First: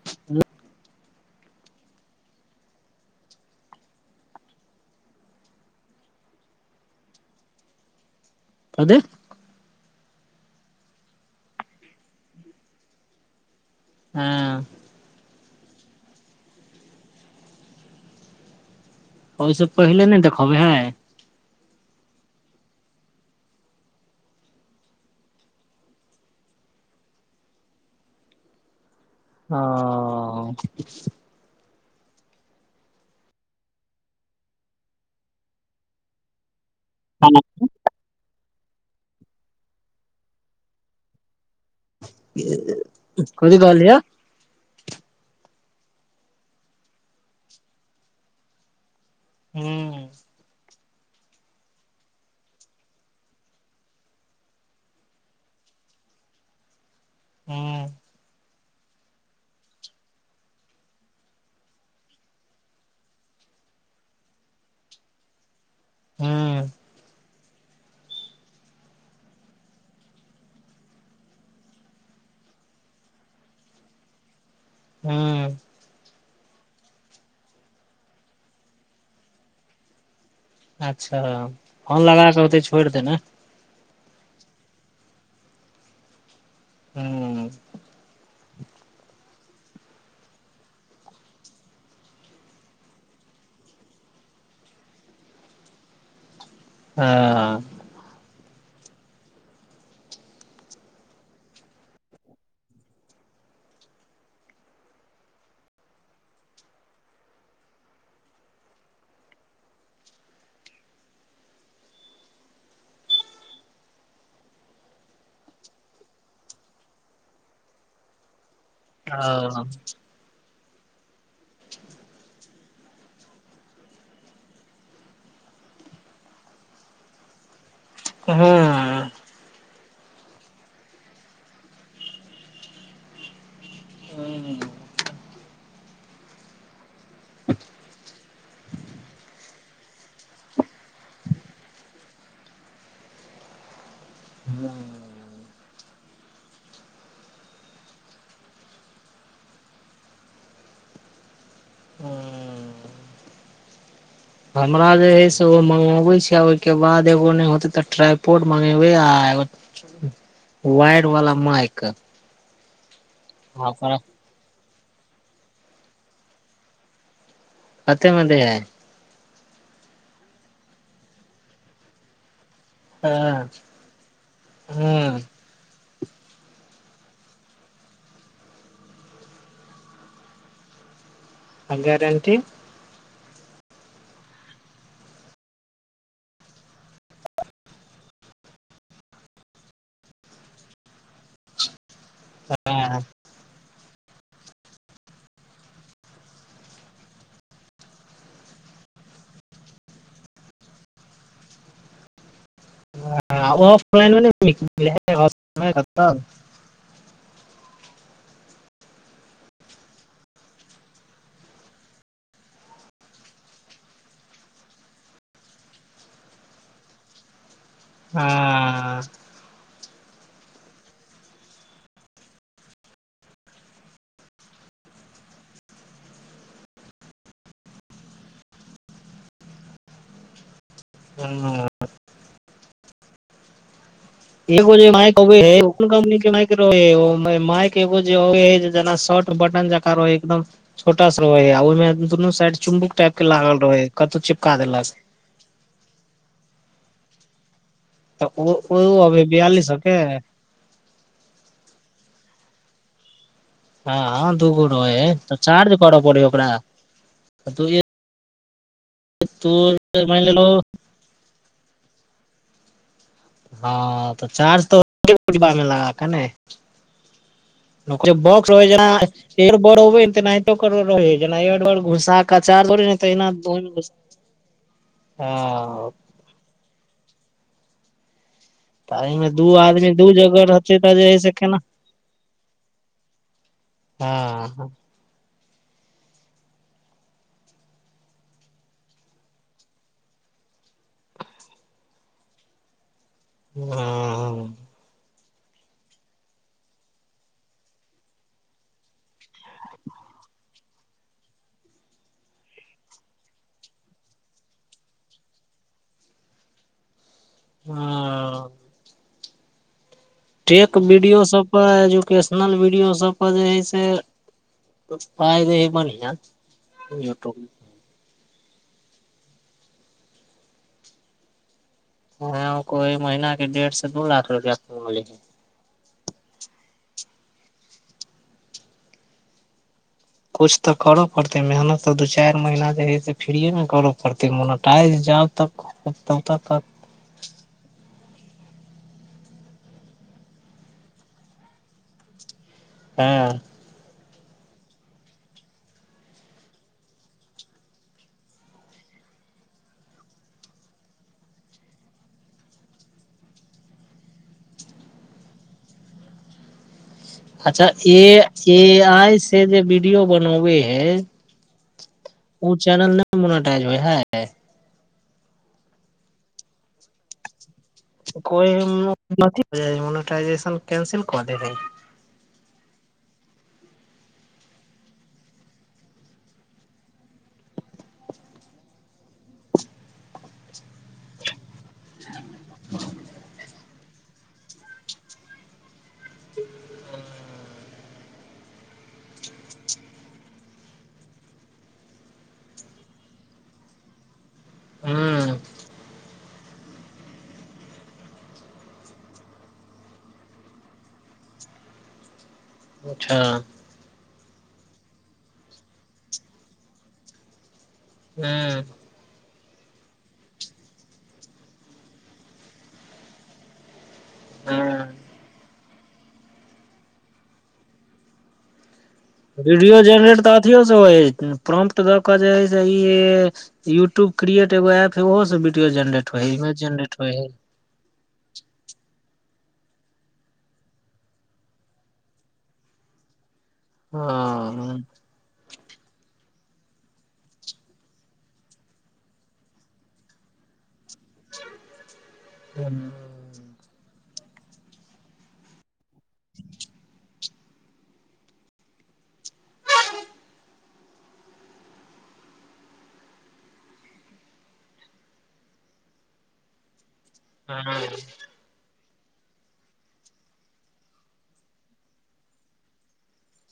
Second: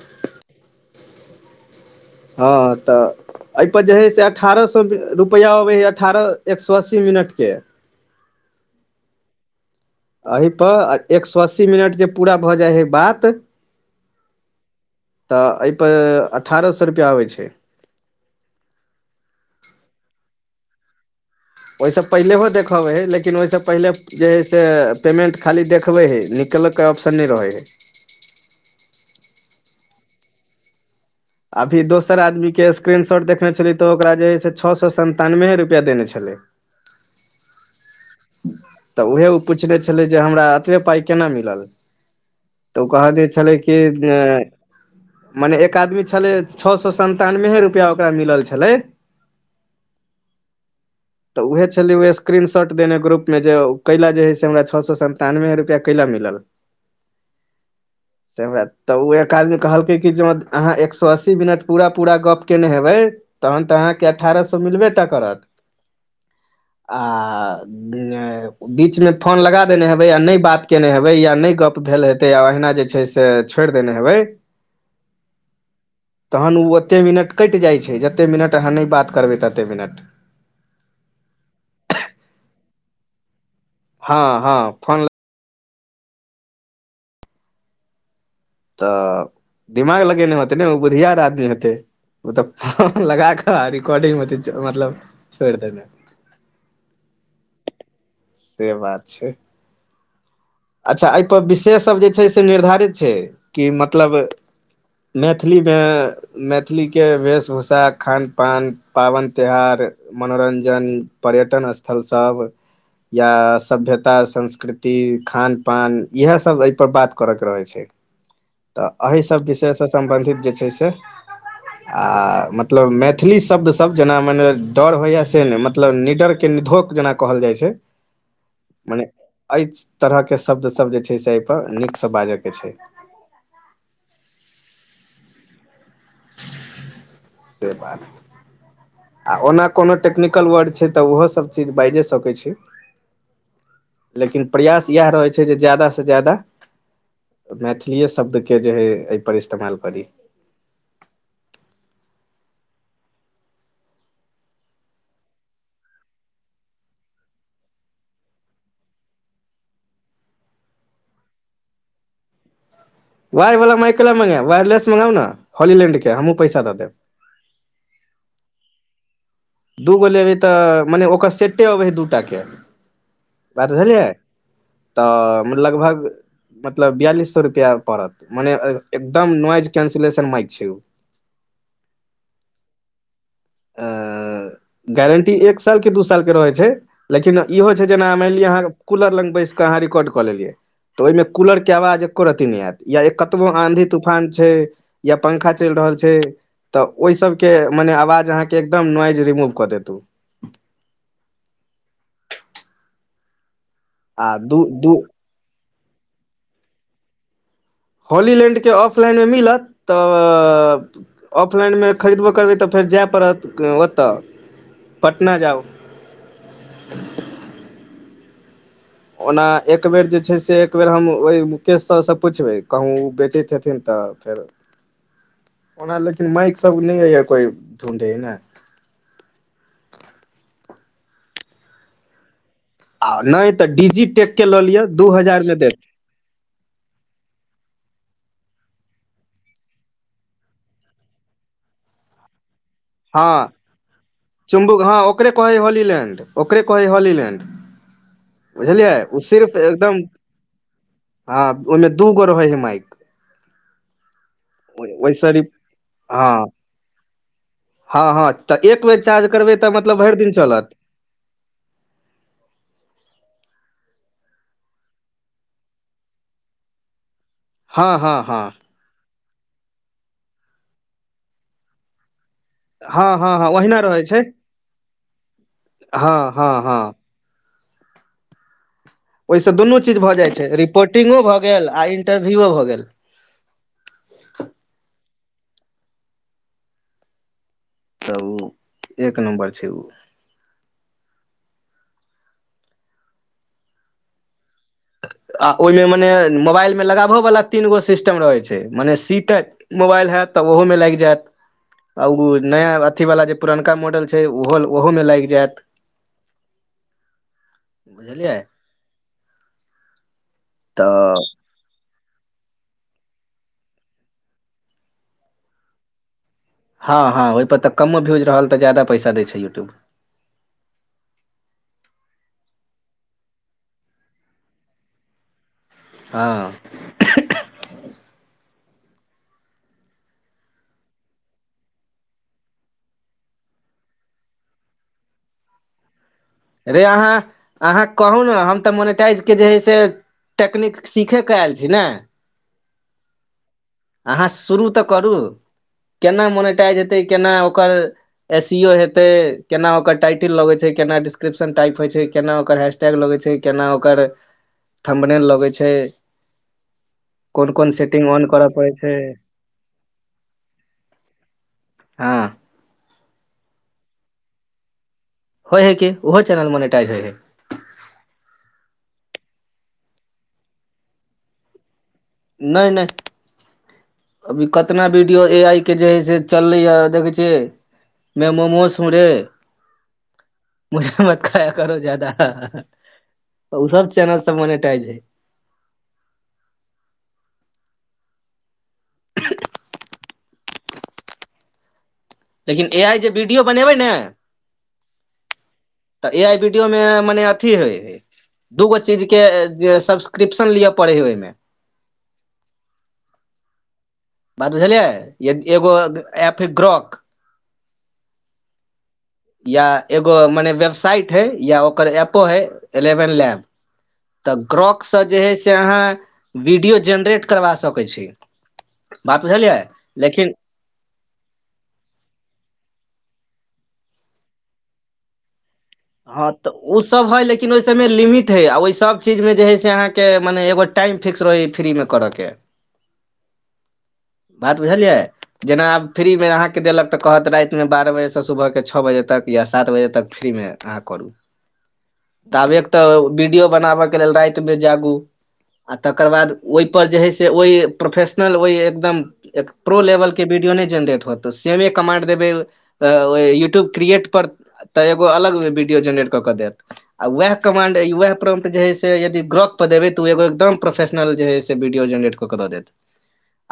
[unintelligible] हँ तऽ एहिपर जे हइ से अठारह सए रुपैआ अबै हइ अठारह एक सए अस्सी मिनटके। कथी? एहीप एक सए अस्सी मिनट जे पूरा भऽ जाइ हइ बात हँ तऽ एहिपर अठारह सए रुपैआ आबै छैय। ओहिसँ पहिले नहि देखबै हय? ओहिस पहिलहो देखबै हय लेकिन ओहिस पहिले जे हय से पेमेंट खाली देखबै हय निकलत क ऑप्शन नहि रहय हय। हँ अभी दोसर आदमीके स्क्रीनशॉट देखने छलियै तऽ ओकरा जे हइ से छओ सए सन्तानवे रुपैआ देने छलै। [unintelligible] तऽ उहे ओ पुछनेे छलै जे हमरा एतबे पाइ केना मिललया? तऽ ओ कहब जे छलै कथी कि कहलियै जे मने एक आदमी छलै छओ सए सन्तानब रुपैआ ओकरा मिलल छलै। हू तऽ उएह छलैय स्क्रीनशॉट देने ग्रुपमे जे कैला जे हइ से हमरा छओ सए सन्तानबे रुपैआ कैला मिलल? हूँ त वैह तऽ ओ एक आदमी कहलकै कि जे अहाँ एक सए अस्सी मिनट पूरा पूरा गप केने हेबै तहन तऽ अहाँके अठारह सए मिलबेटा करत। हू आ [unintelligible] बीचमे फोन लगा देने हेबै आ नहि बात केयने हेबै या नहि गप्प भेल हेतै आ अहिना जे छै से छोड़ि देने हेबै हूँ तखन ओ ओतेक मिनट कटि जाइत छै जतेक मिनट अहाँ नहि बात करबै ततेक मिनट अच्छा फोन लगा कऽ होते छोड़ि देने हँ हँ फोन ल हुँ तऽ दिमाग लगेने होतै ने ओ बुद्धियार आदमी हेतै फोन लगााक रिकॉर्डिंग मे मतलब हेतै छोड़ देने हँ से बात छै अच्छा एहिपर विशेष सब जे छै से निर्धारित छै कि मतलब मैथिलीमे मैथिलीके वेशभूषा खान पान पाबैन तिहार मनोरंजन पर्यटन स्थलसभ या सभ्यता संस्कृति खान पान इएह सब एहिपर बात करय के रहै छै तऽ एहीसभ हँ विषयसँ सम्बन्धित जे छै से आ मतलब मैथिली शब्दसभ जेना माने डर होइए से नहि मतलब निडरके निधोक जेना कहल जाइ छै हुँ मने एहि तरहके शब्दसभ जे छै से एहिपर नीकसँ बाजयके छै [inaudible] से बात आ ओना कोनो टेक्निकल वर्ड छै तऽ ओहोसभ चीज बाइजे सकै छी लेकिन प्रयास येह रहै छै जादा से जादा मैथिलीए शब्द के जे हय एहि पर इस्तेमाल करी हमरा जे हइ से ओ मगाबै छै आ ओहिके बाद एगो नहि होतै तऽ ट्राइपोर्ट मगेबै आ वायर वलाा माइक वायर वला ओकरा माइक ल मंगाएब वायरेस मंगाउ नऽ होलीलैड के हमहू पैसा दऽ देब कते म दैय हई दू गो लेबै तऽ मने ओकर सेटे अबै हइ दूटा के हँ बात बुझलियै हूँ तऽ लगभग मतलब बियालिस सए रुपआ पड़त मने एकदम नोइज कैंसिलेशन माइक छै आ गारंटी गारन्टी एक साल कि दू सालके रहै छै लेकिन इहो छै जेना मायन लिअ अहाँ कूलर लग बैस कऽ अहाँ रिकॉर्ड कऽ लेलियै तऽ ओहिमे कूलर के आवाज एको रती नहि हँ आयत या कतबो आँधि तूफान छै या पंखा चयल रहल छै त ओहि सब के मने आवज आहाँ की एकदम नोवाज रिमूव क देते उ आ दू दू [unintelligible] होली लैंडके ऑफलाइनमे मिलत तऽ ऑफलाइनमे खरीदबो करबै तऽ फेर जाय पड़त ओतय पटना जाउ हँ ओना एकबेर जे छै से एकबेर हम ओहि मुकेश सबसँ पुछबै कहूँ ओ बेचै छथिन तऽ फेर ओना लेकिन माइक सब नहि य कोई ढूँढ़े न हूँ आ नइ तऽ डिजिटेक एगो जे माइक ओ कोन कम्पनी के माइक मइक ए जे जे शॉर्ट बटन जकाँ एकदम माइक ए जे जे छोट सा शॉर्ट बटन जकाँ रहै, ओहिमे दुनू साइड चुम्बक जकाँ हँ लागल रहै हय, कतहु चिपका चुम्बुक देलक। हँ ओकरे कहै हँ, होलीलैण्ड, ओकरे कहै हँ होलीलैण्ड। तऽ ओ बुझलियै, ओ अबै सिर्फ बियालिस सौ के एकदम हँ, ओहिमे दू गो रहै छै, माइक। हँ, दूगो रहै छै ओहिसँ तऽ चार्ज करऽ पड़ै हँ ओकरा। हँ हँ, तऽ एक बेर चार्ज तू करबै तऽ मतलब भरि माइन दिन लेलहो चलत। हँ, तऽ चार्ज तऽ बा लऽ कऽ ने। हँ हँ हँ बॉक्स हो छै। एर बड़ तऽ नहि तो कर, जेना एर बड़ घुसाक। चार्जर हँ तहिना हँ हँ ओहिना तऽ रहै छै हँ। हँ हँ हँ तऽ एहिमे दू ओहिसँ दुनू आदमी चीज दू भऽ जाइ जगह छै रहतै तऽ जे रिपोर्टिंगो से भऽ केना? गेल आ इंटरव्यूओ भऽ गेल हँ तऽ ओ एक नम्बर छै ओ। ह आ ओहिमे, मने मोबाइलमे लगाबयवाला तीन गो सिस्टम रहैत छै, मने सीट। मोबाइल होयत तऽ ओहोमे लागि जायत। आ ओ नया अथीवाला, जे पुरनका मॉडल छै, ओहो ओहोमे लागि जायत। [inaudible] हँ बुझलियै टेक वीडियो तऽ सभ पर एजुकेशनल वीडियो सभपर जे छै से पाइ दै हइ, बढ़िया। हँ हँ, यूट्यूब ओहिपर तऽ कमो भ्यूज रहल तऽ जादा पैसा दै छै यूट्यूब। हँ, कोनो कोनो महिना डेढ़सँ दू लाख रुपैया कऽ। हँ किछु तऽ करऽ पड़तै, मेहनत तऽ दू चारि महीना जे हइ से फ्रीमे करऽ पड़तै, मोनेटाइज जाउ तऽ। तब तक तक रे, अहाँ अहाँ कहू ने, हम तऽ मोनेटाइजके जे हइ से। टेकनीक सीखयके आयल छी ने। हँ अहाँ शुरू तऽ करू ने, केना मोनेटाइज हेतै, केना ओकरा एहिसँ हेते केना, ओकर टाइटल लगे छै, केना डिस्क्रिप्शन टाइप होइ छै, केना ओकर हे? कऽ लगे छै, केना ओकर थम्बनेल लेल लगै छै? कोन अच्छा कोन सेटिंग ऑन करऽ पड़ै य छै आइ से जे वीडियो बनबै हइ। हँ ओ चैनल नहि मोनेटाइज होइ छै। होइ छै कि ओहो चैनल मोनेटाइज होइ छै? कोइ होइ मोनेटाइज कंसिल कऽ दे रह [unintelligible] नहि नहि अभी कतना वीडियो, ई आजके जे छै, से चललैए देखै छियै। में मोमो ह रे, मुझे मत खाया करो ज़्यादा। ओ सभ चैनल सभ मोनेटाइज छै। लेकिन ए आइ जे वीडियो बनबै ने हँ तऽ ए आई बीडीयोमे मने अथी हइ दू गो चीजके जे सब्सक्रिप्शन लऽ पड़ै हइ, ओहिमे। अच्छा बात बुझियै, एगो ऐप ग्राक। हँ या एगो मने वेबसाइट हइ या ओकर एपो हइ एलेवन लैब तऽ हूं ग्रॉकसँ जे हइ से अहाँ वीडियो जेनरेट करबा सकै छी बात बुझलियै रेडियो जनरेट लेकिन तऽ अथियो से होइ हइ प्रॉम्प्ट दऽ जेहै से ई यूट्यूब क्रिएट एगो एप हइ ओहु से बिड हँ तऽ ओ सब हइ लेकिन ओहि सबमे लिमिट हइ आ ओहि सभ चीजमे जे हइ से अहाँके मने एगो टाइम फिक्स रहै है फ्रीमे करऽ के हँ बात हूं बुझलियै जेना आब फ्रीमे अहाँके देलक तऽ कहत रातिमे बारह बजेसँ सुबहके छओ बजे तक या सात बजे तक फ्रीमे अहँ करू तब हूं एक तऽ वीडियो बनाबयके लेल रातिमे जागू आ तकर बाद ओहिपर जे हइ से ओइ प्रोफेशनल होइ एकदम एक प्रो लेवल के वीडियो नहि जेनरेट होत तऽ सेमे कमांड देबै तऽ युट्यूब क्रिएट पर तऽ एगो अलग वीडियो जेनरेट कऽ कऽ देत आ वएह कमान्ड‌ आ वएह प्रॉम्प्ट जे है से यदि ग्रॉक पर देबै तऽ ओ एगो एकदम प्रोफेशनल जे हइ से वीडियो जेनरेट कऽ कऽ दऽ देत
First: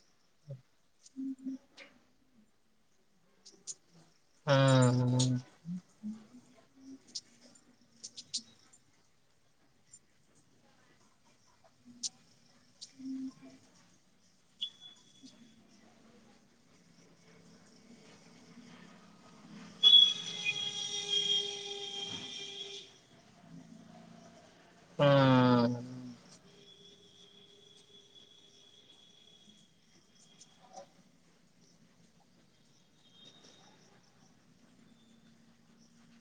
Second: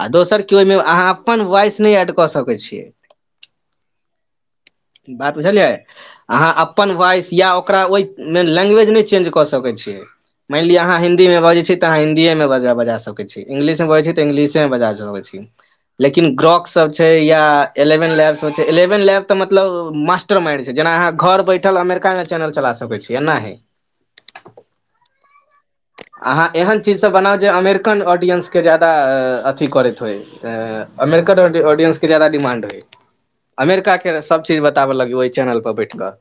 आ दोसर ओहिमे अहाँ अपन वॉइस नहि एड कऽ सकै छियै बात बुझलियै अहाँ अपन वॉइस या ओकरा ओहि मेन लैंग्वेज नहि चेंज कऽ सकैत छियै मानि लिय आहाँ हिन्दी मे बजै छी तऽ आहाँ हिन्दीये मे बज बजा सकै छी इंगलिशमे बजै छी तऽ इंगलिशेमे बजा सकै छी लेकिन ग्रॉक सब छै या एलेवेन लैब सब छै एलेवेन लैब तऽ मतलब मास्ट र मैन छै जेना अहाँ घर बैठल अमेरिका मे चैनल चला सकै छी एना हइ। ओ [unintelligible] अहाँ एहन चीज सब बनाउ जे अमेरिकन ऑडियंस के जादा अथी करैत होइ अमेरिकन ऑडियंस के ज्यादा डिमांड होए अमेरिकाके सभ चीज बताबऽ लगियौ ओहि चैनल पर बैठ कऽ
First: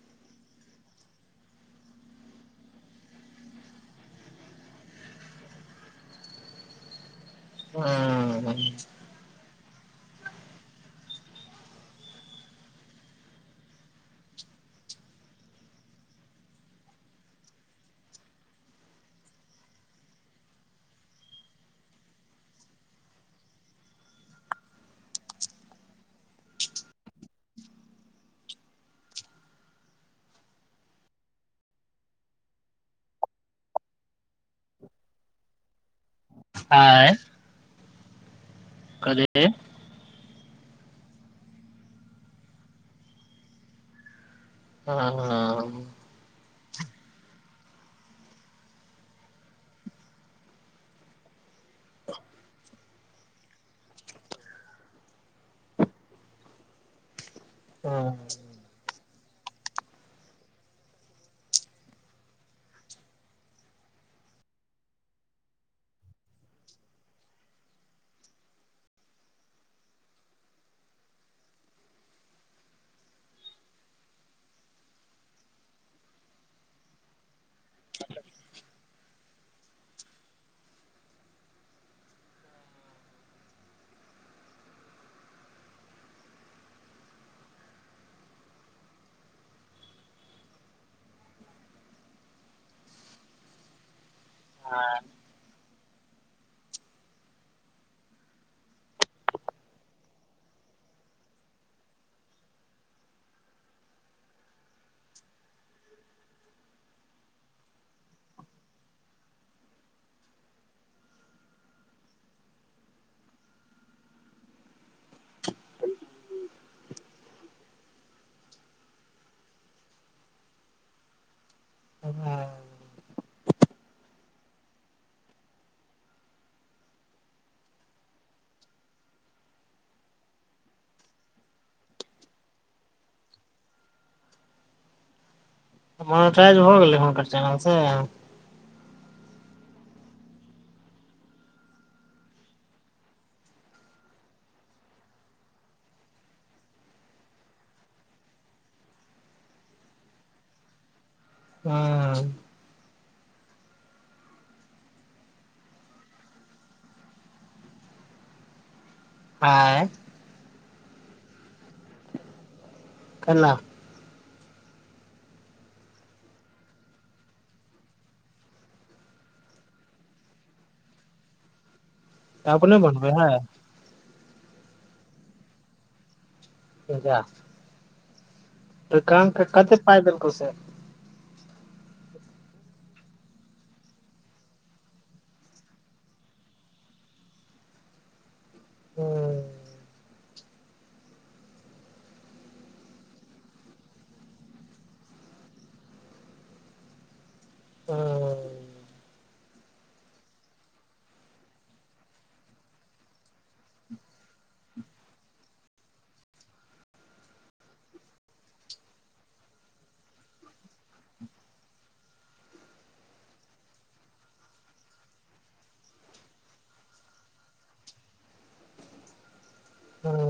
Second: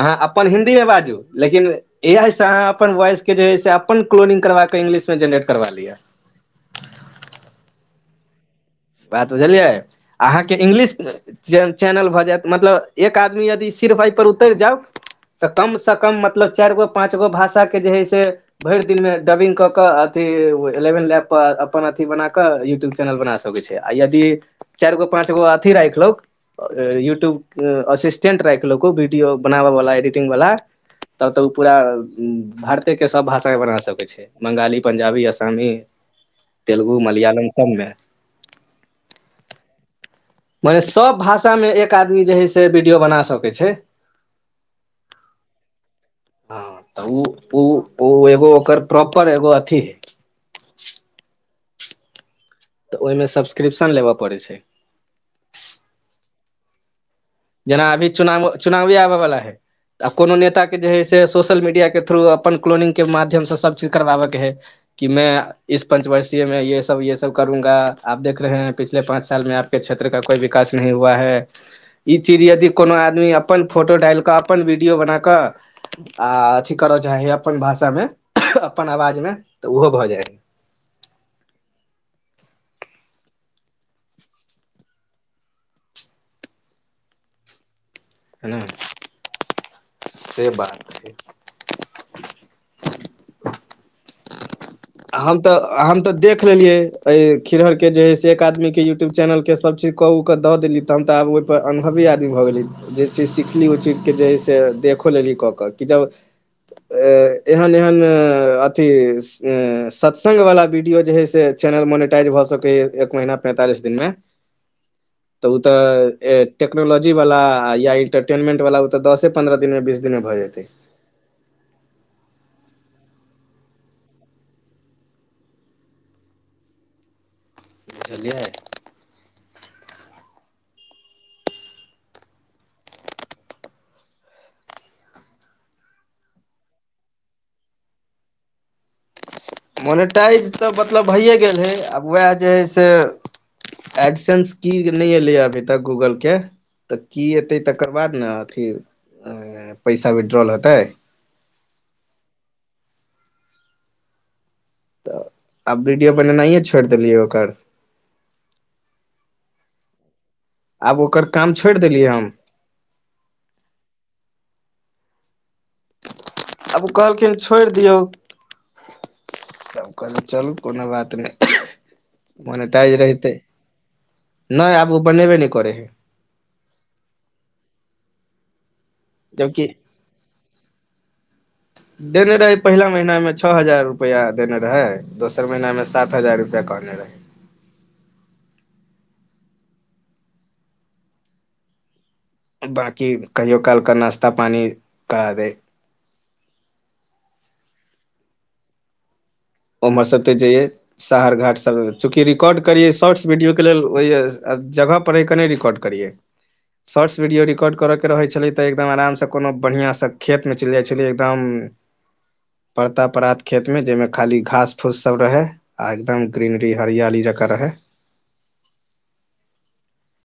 आहाँ अपन हिन्दीमे बाजू लेकिन ए आई सँ आहाँ अपन वॉइसके जे है से अपन क्लोनिंग करबा कऽ इंग्लिश मे जेनरेट करबा लिय ओ [unintelligible] बात बुझलियै आहाँके इंग्लिश चन चैनल भऽ जायत मतलब एक आदमी यदि सिर्फ एहिपर उतरि जाउ तऽ कमसँ कम मतलब चारिगो पाँच गो भाषा के जे हइ से भर दिन मे डबिंग कऽ के अथी एलेवेन लेब पर अपन अथी बना के यूट्यूब चैनल बना सकै छै आ यदि चारि गो पाँच गो अथी राखिलौ यूट्यूब असिस्टेंट राखिलौ कोइ वीडियो बनाबय वाला एडिटिंग वाला तब तऽ उ पूरा भारते के सभ भाषामे बना सकैत छै बंगाली पंजाबी असामी तेलुगु आँय मलयालम सबमे कथी [unintelligible] मने सब भाषा मे एक आदमी जे है से वीडियो बना सकै छै ओ [unintelligible] हँ तऽ उ उ उ एगो ओकर प्रॉपर एगो अथी हइ तऽ ओहिमे सब्सक्रिप्शन लेबय पड़ै छै जेना अभी चुनाव चुनावी आबय वाला है आ कोनो नेताके जे हइ से सोशल मीडियाके थ्रू अपन क्लोनिंगके माध्यमसँ सभचीज करबाबयके हइ कि मैं इस पञ्चवर्षीय में ये सब ये सब करूंगा आप देख रहे हैं पिछले पाँच साल मे आप के क्षेत्र का कोइ विकास नहीं हुआ है ई चीज यदि कोनो आदमी अपन फोटो डालि कऽ अपन वीडियो बन कऽ आ अथी करय चाहै हइ अपन भाषामे अपन आवाजमे तऽ ओहो भऽ जाय हय हूंम्म से बात हय हँ हम तऽ देख लेलियै, एहि खिरहरके जे हइ से एक आदमीके यूट्यूब चैनलके सभ चीज। कऽ उकऽ दऽ देली तऽ हम तऽ आब ओहिपर अनुभवी आदमी भऽ गेली। जे चीज सिखली, ओहि चीजके जे हइ से देखो लेली कऽ कऽ की जब। एहन एहन अथी। सत्संगवाला वीडियो जे हइ से चैनल मोनेटाइज भऽ सकै ह एक महीना पैंतालीस दिनमे? [inaudible] तऽ ओ तऽ टेक्नोलॉजीवाला या एंटरटेनमेंटवाला, ओ तऽ दस पन्द्रह दिनमे, बीस दिनमे भऽ जेतै। हूँ बुझलियै? मोनेटाइज भऽ गेलै हुनकर चैनल से। मोनेटाइज तऽ मतलब भइए गेल हइ, आब उएह जे हइ से। एक्सेस की नहि एलै अभी तक गूगलके? तऽ की एतै? तकर बाद ने अथी पैसा विड्रॉल हेतै? हँ तऽ आब वीडियो बनेनाइ छोड़ि देलियै ओकर। आइ आब ओकर काम छोड़ि देलियै हम। काएल आब ओ कहलखिन, छोड़ि दियौ। तब कहली, चलू, कोनो बात नहि, तऽ अपने मोनेटाइज बनबै रहितै। है नहि, आब ओ बनेबे नहि करै हइ। किया तऽ कामके जबकि कते पाइ देलकौ से? देने रहे, पहिला महीनामे छः हजार रुपैया देने रहे, दोसर महीनामे सात हजार रुपैया कहने रहे। हू बाँकी कहियो काल कऽ नाश्ता पानी करा दै। ह ओम्हरसे जाइए। शहर घाट सभ चूँकि रिकॉर्ड करिए शॉर्ट्स वीडियोके लेल, ओहि जगहपर हे कि नहि रिकॉर्ड? करिए। शॉर्ट्स वीडियो रिकॉर्ड करऽ के रहै छलै तऽ एकदम आरामसँ कोनो बढ़िआँ सँ खेतमे चलि जाइ छलियै, एकदम। पड़ता पड़ात खेतमे जाहिमे। खाली घास फूस सभ रहै आ एकदम ग्रीनरी, हरियाली जकाँ रहै। हँ